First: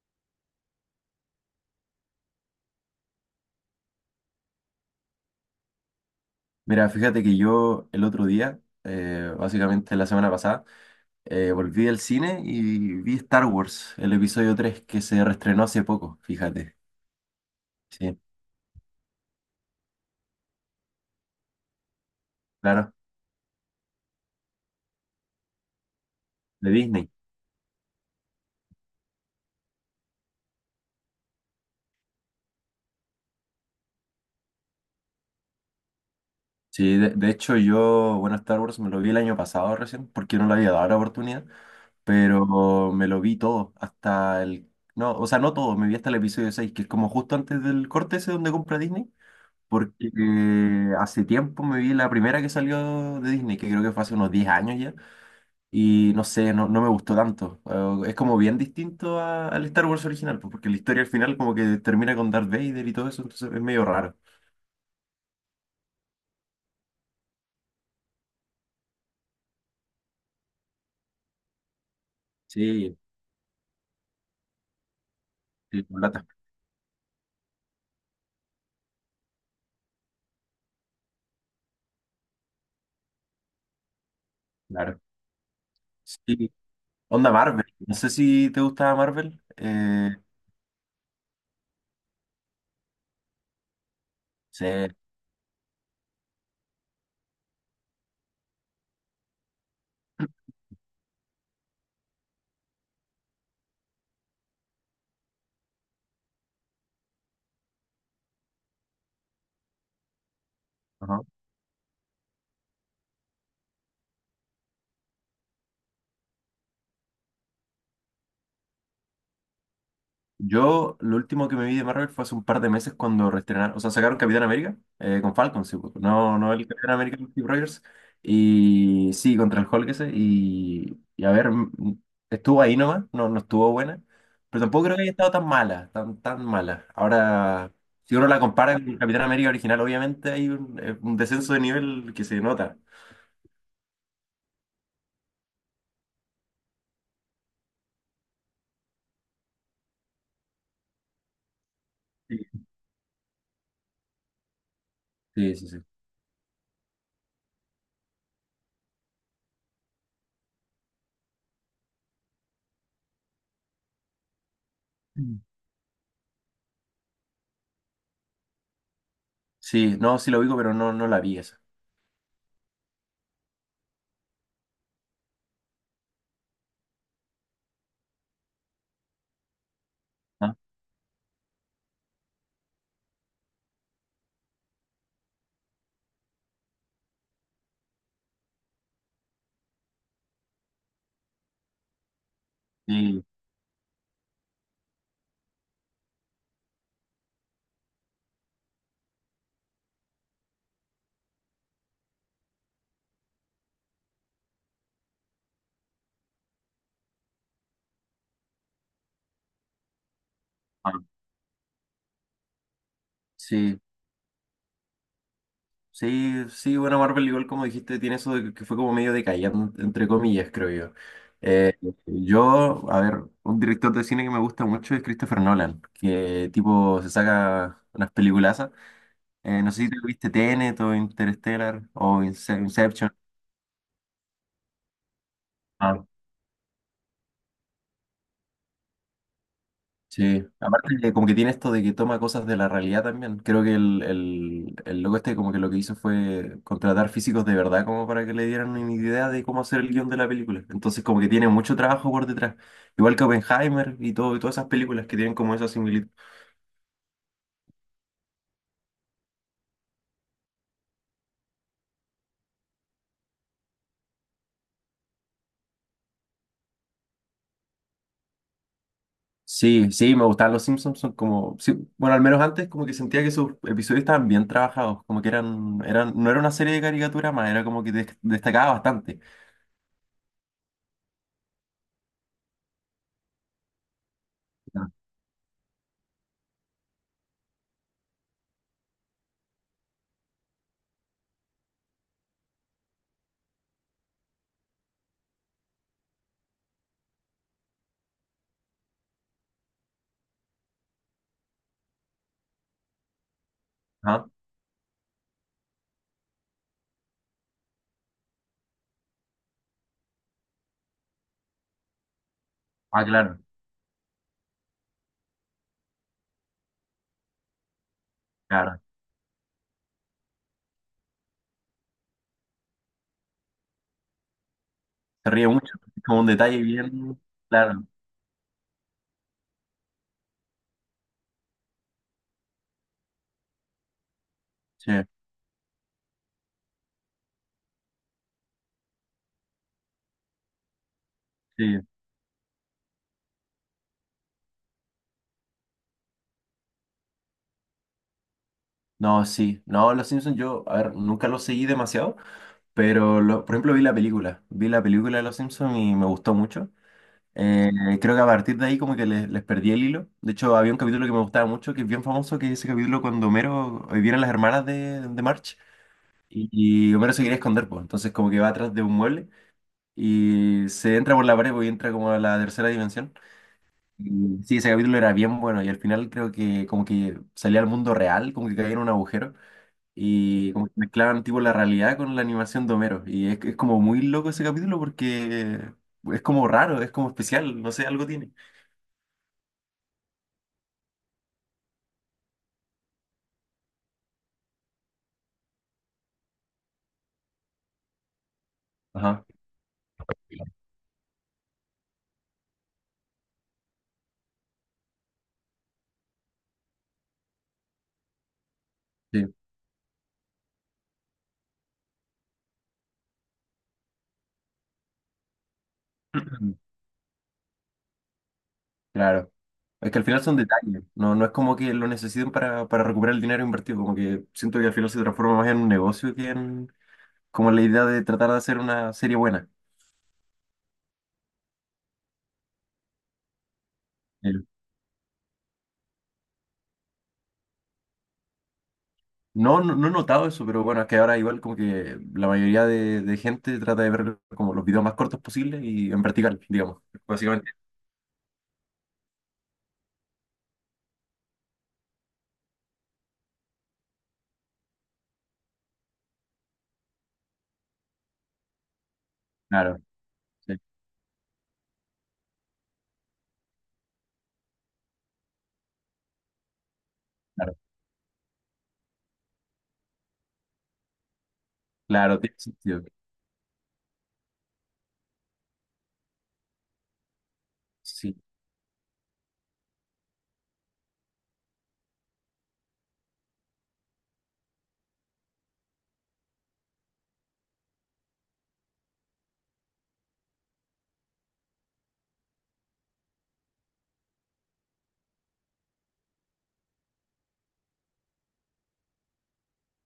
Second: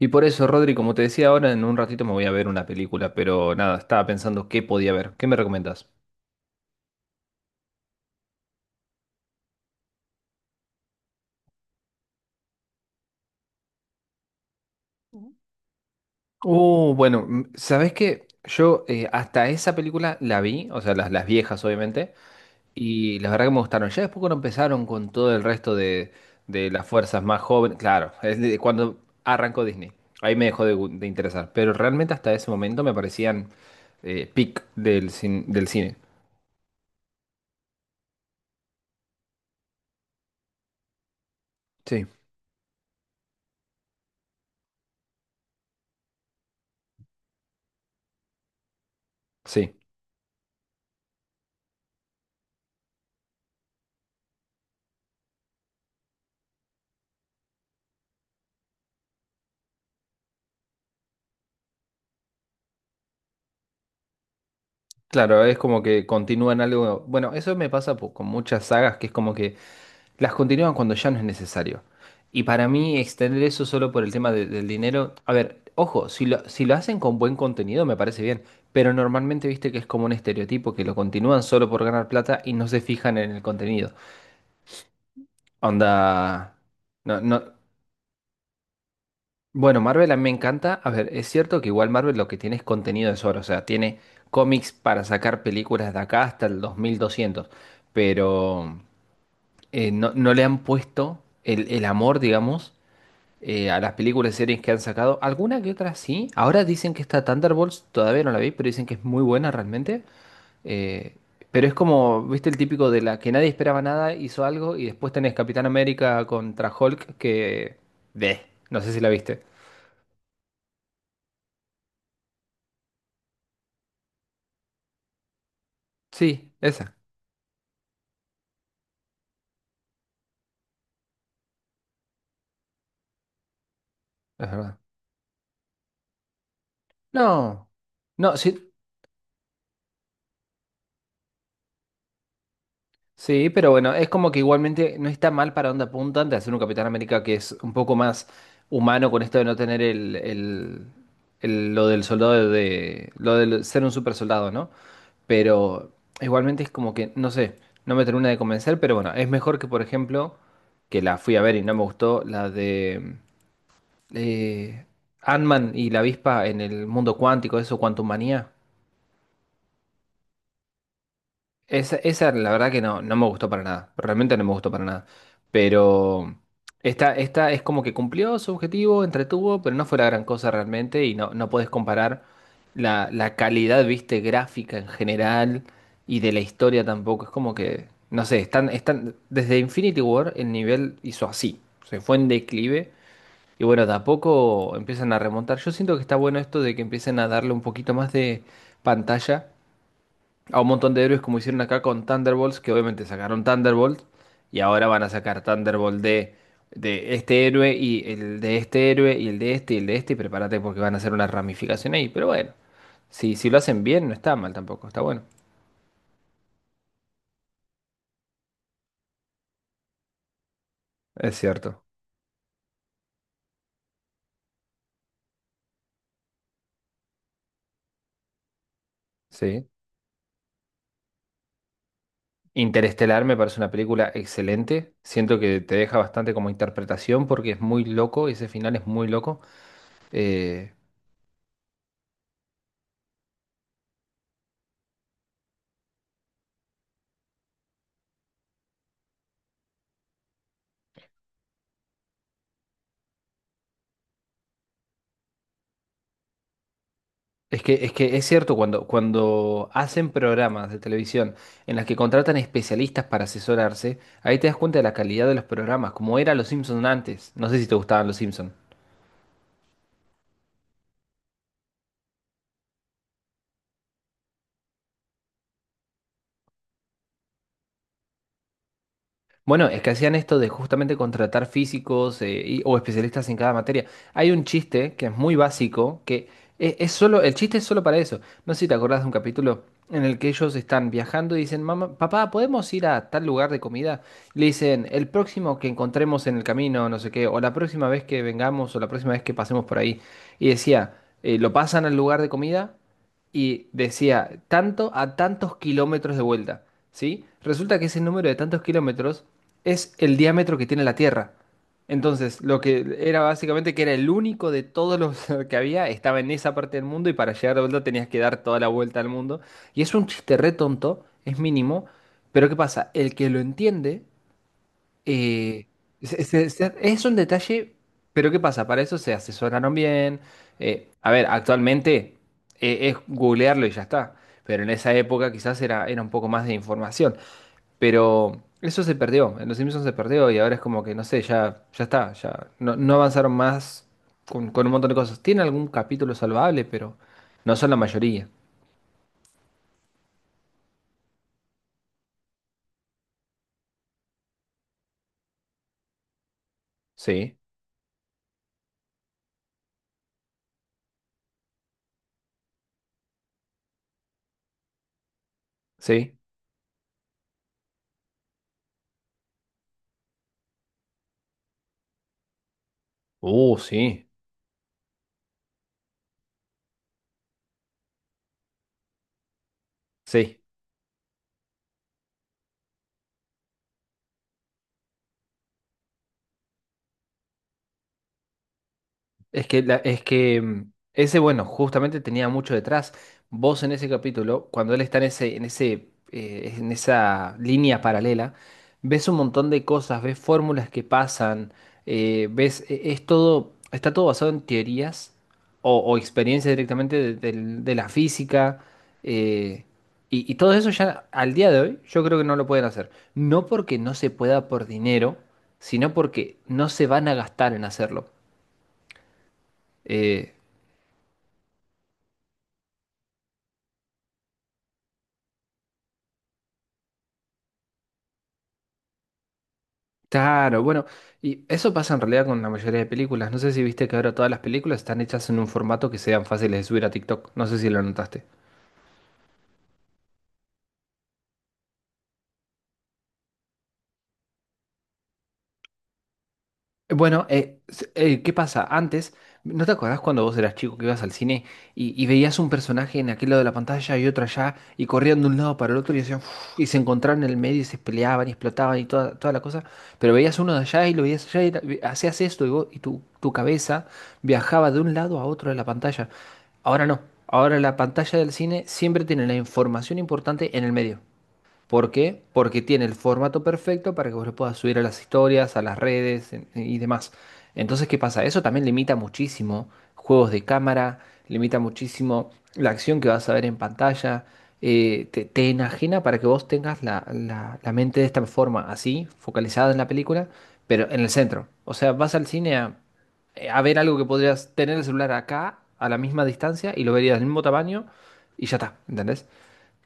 Y por eso, Rodri, como te decía ahora, en un ratito me voy a ver una película, pero nada, estaba pensando qué podía ver. ¿Qué me recomendás? Mira, fíjate que yo el otro día, básicamente la semana pasada, volví del cine y vi Star Wars, el episodio 3 que se reestrenó hace poco, fíjate. Bueno, ¿Sabés Sí, qué? Yo hasta esa película la vi, o sea, las viejas obviamente, claro, y la verdad que me gustaron. Ya después cuando empezaron con todo el resto de de las Disney. fuerzas más jóvenes, claro, es de cuando arrancó Disney, ahí me dejó de, de interesar, pero realmente hasta ese momento me parecían peak del, del cine. Sí, de hecho yo, bueno, Star Wars me lo vi el año pasado recién, porque no le había dado la oportunidad, Sí. pero me lo vi todo, hasta el... No, o sea, no todo, me vi hasta el episodio 6 que es como justo antes del corte ese donde compra Disney. Sí. Porque hace tiempo me vi la primera que salió de Disney, que creo que fue hace unos 10 años ya. Y no sé, no, no me gustó tanto. Es como bien distinto al Star Wars original, pues, porque la historia al final como que termina con Darth Vader y todo eso, entonces es medio raro. Claro, es como que continúan algo. Bueno, eso me pasa con muchas sagas que es como que las continúan cuando ya no es necesario. Y para Sí, mí, extender eso solo por el tema del dinero. A ver, sí, con ojo, lata, si lo hacen con buen contenido, me parece bien. Pero normalmente viste que es como un estereotipo que lo continúan solo por ganar plata y no se fijan en el contenido. claro. Sí, Onda. No, onda no. Marvel. No sé si te gustaba Marvel. Bueno, Marvel a mí me encanta. A ver, es cierto que igual Marvel lo que tiene es contenido de sobra, o sea, tiene Sí, cómics para sacar películas de acá hasta el 2200, pero no le han puesto el amor, digamos, a las películas y series que han sacado. Alguna que otra sí. Ahora dicen que está Thunderbolts, todavía no la vi, pero dicen que es muy buena realmente. Eh, ajá. pero es como, viste, el típico de la que nadie esperaba nada, hizo algo y después tenés Capitán América contra Hulk que... de, no sé si la viste. Yo, lo último que me vi de Marvel fue hace un par de meses cuando reestrenaron, o sea, sacaron Capitán América con Falcon, sí, pues, no, Sí, no el Capitán esa. América de Steve Rogers, y sí, contra el Hulk ese, y a ver, estuvo ahí nomás, no, no estuvo buena, Es pero verdad. tampoco creo que haya estado tan mala, tan mala. No, Ahora, si uno no, la sí, compara con el Capitán América original, obviamente hay un descenso de nivel que se nota. sí, pero bueno, es como que igualmente no está mal para dónde apuntan de hacer un Capitán América que es un poco más humano con esto de no tener lo del soldado de, lo del ser un super soldado, ¿no? Sí, sí, sí. Sí, Pero igualmente es como que, no sé, no me termina de convencer, pero bueno, es mejor que, por ejemplo, que la fui a ver y no me gustó, la de eh, mm, Ant-Man y la avispa en el mundo cuántico, eso, Quantum Manía. sí, no, sí lo digo, pero no, no la vi esa. Esa la verdad que no, no me gustó para nada. Realmente no me gustó para nada. Pero esta es como que cumplió su objetivo, entretuvo, pero no fue la gran cosa Ah, realmente. Y no, no podés comparar la calidad, viste, gráfica en general y de la historia tampoco. Es como que, no sé, están desde Infinity War el nivel hizo así. Se fue en declive. sí, Y bueno, de a poco empiezan a remontar. Yo siento que está bueno esto de que empiecen a darle un poquito más de pantalla a un montón de héroes como hicieron acá con Thunderbolts, que obviamente sacaron Thunderbolt y ahora van a sacar Thunderbolt de este héroe y el de este héroe y el de este y el de este y prepárate porque van a ah, hacer una ramificación ahí, pero bueno, si lo sí, hacen bien no está mal tampoco, está bueno. sí, sí, bueno, Marvel igual como dijiste, tiene eso de que fue como medio decayente, entre comillas, creo yo. Es Eh, cierto, yo, a ver, un director de cine que me gusta mucho es Christopher Nolan, que tipo se saca unas peliculazas. Sí. No sé si te viste Tenet o Interstellar o Inception. Interestelar me parece una película excelente, siento que te deja Ah. bastante como interpretación porque es muy loco, ese final es muy loco. Sí, Eh, aparte que como que tiene esto de que toma cosas de la realidad también. Creo que el loco este como que lo que hizo fue contratar físicos de verdad como para que le dieran una idea de cómo hacer el guión de la película. Entonces como que tiene mucho trabajo por detrás. Igual que Oppenheimer y todo, y todas esas películas que tienen como esa similitud. Es que, es que es cierto, cuando hacen programas de televisión en las que contratan especialistas para asesorarse, ahí te das cuenta de la calidad de los programas, como era Los Simpson antes. No sé si te gustaban Los Simpson. Sí, sí, me gustaban los Simpsons, son como, sí, bueno, al menos antes como que sentía que sus episodios estaban bien trabajados, como que no era una serie de caricaturas más, era como que destacaba bastante. Bueno, es que hacían esto de justamente contratar físicos o especialistas en cada materia. Hay un Ah, chiste que es muy básico, que es, solo, el chiste es solo para eso. No sé si te acordás de un capítulo en el que ellos están viajando y dicen, mamá, papá, ¿podemos ir a tal lugar de comida? Y le dicen, el próximo que encontremos en el camino, no sé qué, o la próxima vez que vengamos, o la próxima vez que pasemos por ahí. Y decía, lo pasan al lugar de comida y ah, decía, tanto a tantos kilómetros de vuelta, ¿sí? Resulta que ese número de tantos kilómetros es el diámetro que tiene la Tierra. Entonces, lo que ah, era claro, básicamente que era el único de todos los que había, estaba en esa parte del mundo y para llegar de vuelta tenías que dar toda la claro. vuelta al mundo. Y es un chiste re tonto, es mínimo, pero ¿qué pasa? El que lo entiende Se ríe eh, mucho, es como un detalle es un bien detalle, claro. pero ¿qué pasa? Para eso se asesoraron bien. A ver, actualmente es googlearlo y ya está. Pero en esa Sí, época quizás era un poco más de información. Pero eso se perdió, en Los Simpsons se perdió y ahora es como que, no sé, sí. ya está, ya no avanzaron más con un montón de cosas. Tiene algún capítulo salvable, pero no son la mayoría. No, sí. No, Los Simpsons yo, a ver, nunca los seguí demasiado, pero por ejemplo vi la película. Vi la película de Los Simpsons y me gustó mucho. Sí, Eh, creo que a partir de ahí como que les perdí el hilo. De hecho, había un capítulo que me gustaba mucho, que es bien famoso, que es ese capítulo cuando Homero vienen las hermanas de March sí. y, y Homero se quiere esconder, pues. Entonces como que va atrás de un mueble y se entra por la pared pues, y entra como a la tercera dimensión. Sí, Y sí, ese capítulo era bien bueno y al final creo que como que salía al mundo real, como que caía en un agujero sí. y como que mezclaban tipo la realidad con la animación de Homero. Y es como muy loco ese capítulo porque es como raro, es como especial, no sé, algo tiene. Es que, es que ese, bueno, justamente tenía mucho detrás. Vos en ese capítulo, cuando él está en esa línea paralela, ves un Ajá, montón de cosas, ves fórmulas que pasan, es todo, está todo basado en teorías o experiencias directamente de la física. sí, eh, y, y todo eso ya al día de hoy, yo creo que no lo pueden hacer. No porque no se pueda por dinero, sino porque no se van a gastar en hacerlo. claro. Es que al final Eh, son detalles, no, no es como que lo necesiten para recuperar el dinero invertido, como que siento que al final se transforma más en un negocio que en como la idea de tratar de hacer una serie buena. Claro, bueno, y eso pasa en realidad con la mayoría de películas. No sé si viste que ahora todas Eh, las películas están hechas en un formato que sean fáciles de subir a TikTok. No sé si lo notaste. No, no, no he notado eso, pero bueno, es que ahora igual como que la mayoría de gente trata de ver como los videos más cortos posibles y en vertical, digamos, Bueno, básicamente. ¿Qué pasa? Antes, ¿no te acordás cuando vos eras chico que ibas al cine y veías un personaje en aquel lado de la pantalla y otro allá y corrían de un lado para el otro y, hacían uf, y se encontraban en el medio y se peleaban y explotaban y toda, toda la cosa? Claro, Pero veías uno sí, de allá y lo veías allá y hacías esto y, y tu cabeza viajaba de un lado a otro de la pantalla. Ahora no, claro, ahora la pantalla del cine siempre tiene la información importante en el medio. ¿Por claro, qué? tiene Porque sentido. tiene el formato perfecto para que vos lo puedas subir a las historias, a las redes y demás. Entonces, ¿qué Sí. pasa? Eso también limita muchísimo juegos de cámara, limita muchísimo la acción que vas a ver en pantalla, te enajena para que vos tengas la mente de esta forma, así, focalizada en la película, pero en el centro. O sea, vas al cine a ver algo que podrías tener el celular acá, a la misma distancia, y lo verías del mismo tamaño, y ya está, ¿entendés?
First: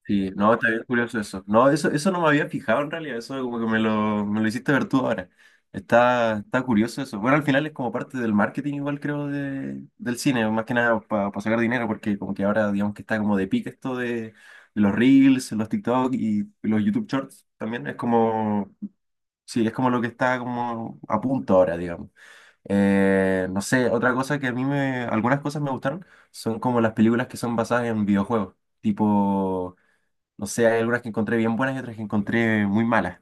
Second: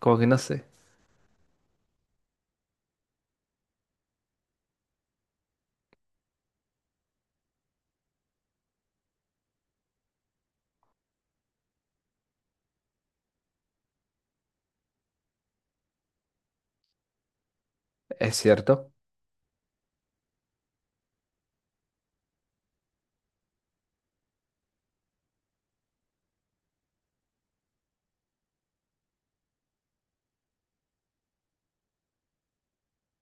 Como que Sí, no no, sé, está bien curioso eso. No, eso no me había fijado en realidad, eso como que me lo hiciste ver tú ahora. Está, está curioso eso. Bueno, al final es como parte del marketing igual creo de, del cine, más que nada para sacar dinero, porque como que ahora digamos que está como de pique esto de los Reels, los TikTok y los YouTube Shorts también. Es es como, cierto. sí, es como lo que está como a punto ahora, digamos. No sé, otra cosa que a mí me, algunas cosas me gustaron son como las películas que son basadas en videojuegos, tipo... No sé, hay algunas que encontré bien buenas y otras que encontré muy malas.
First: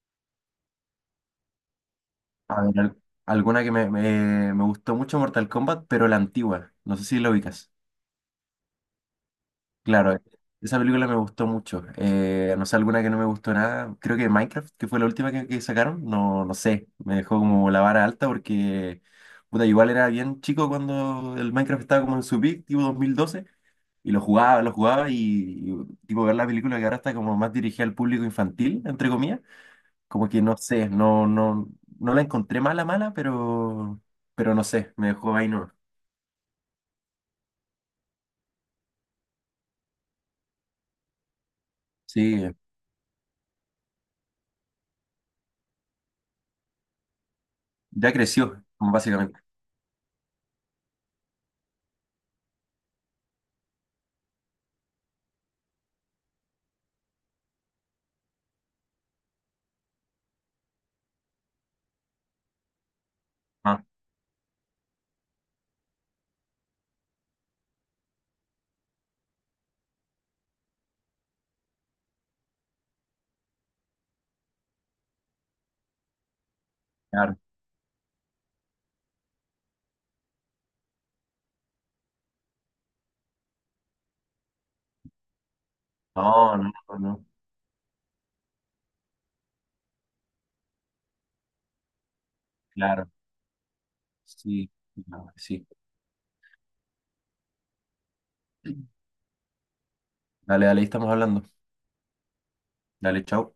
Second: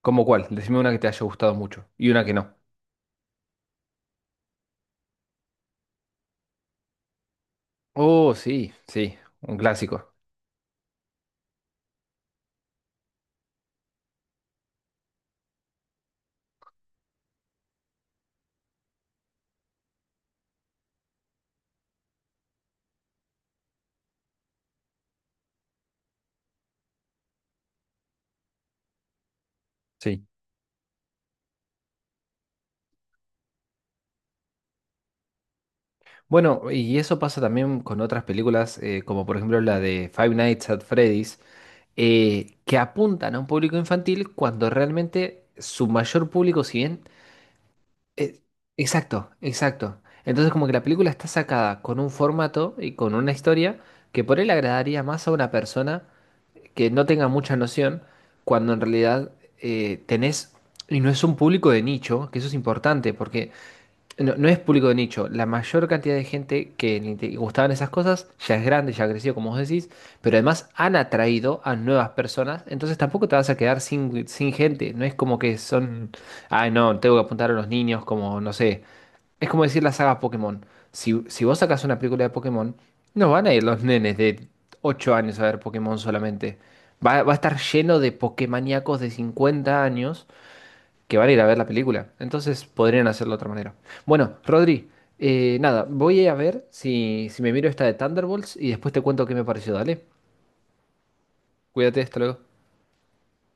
¿Cómo cuál? Decime una que te haya gustado mucho y una que no. A ver, alguna que me gustó mucho Mortal Kombat, pero la antigua. No sé si la ubicas. Oh, sí, sí, un clásico, Claro, esa película me gustó mucho. No sé, alguna que no me gustó nada. Creo que Minecraft, que fue la última que sacaron. No, no sé, me dejó como la vara alta porque, puta, igual era bien chico cuando el Minecraft estaba como en su peak, tipo 2012. Y lo jugaba y, tipo ver la película que ahora está como más dirigida al público infantil, entre comillas. sí. Como que no sé, no, no, no la encontré mala, mala, pero no sé, me dejó ahí no. Bueno, y eso pasa también con otras películas, como por ejemplo la de Five Nights at Freddy's, Sí, que apuntan a un público infantil cuando realmente su mayor público, si bien... ya eh, creció, como exacto, básicamente. exacto. Entonces como que la película está sacada con un formato y con una historia que por él agradaría más a una persona que no tenga mucha noción, cuando en realidad eh, tenés, y no es un público de nicho, que eso es importante, porque Ah, no, no es público de nicho. La mayor cantidad de gente que le gustaban esas cosas ya es grande, ya creció, como vos decís, pero además han atraído a nuevas personas, entonces tampoco te vas a quedar sin, sin gente. No es como que son, ay, no, tengo que claro. apuntar a los niños, como, no sé. Es como decir la saga Pokémon. Si vos sacás una película de Pokémon, no van a ir los nenes de 8 años a ver Pokémon No, solamente. no, no, Va a estar lleno de Pokémaníacos de 50 años que van a ir a ver la película. Entonces podrían claro. hacerlo de otra manera. Bueno, Sí, Rodri, no, sí. nada, voy a ver si me miro esta de Thunderbolts y después te cuento qué me pareció. Dale, Dale, dale, ahí estamos hablando. cuídate, hasta luego. Dale, chao.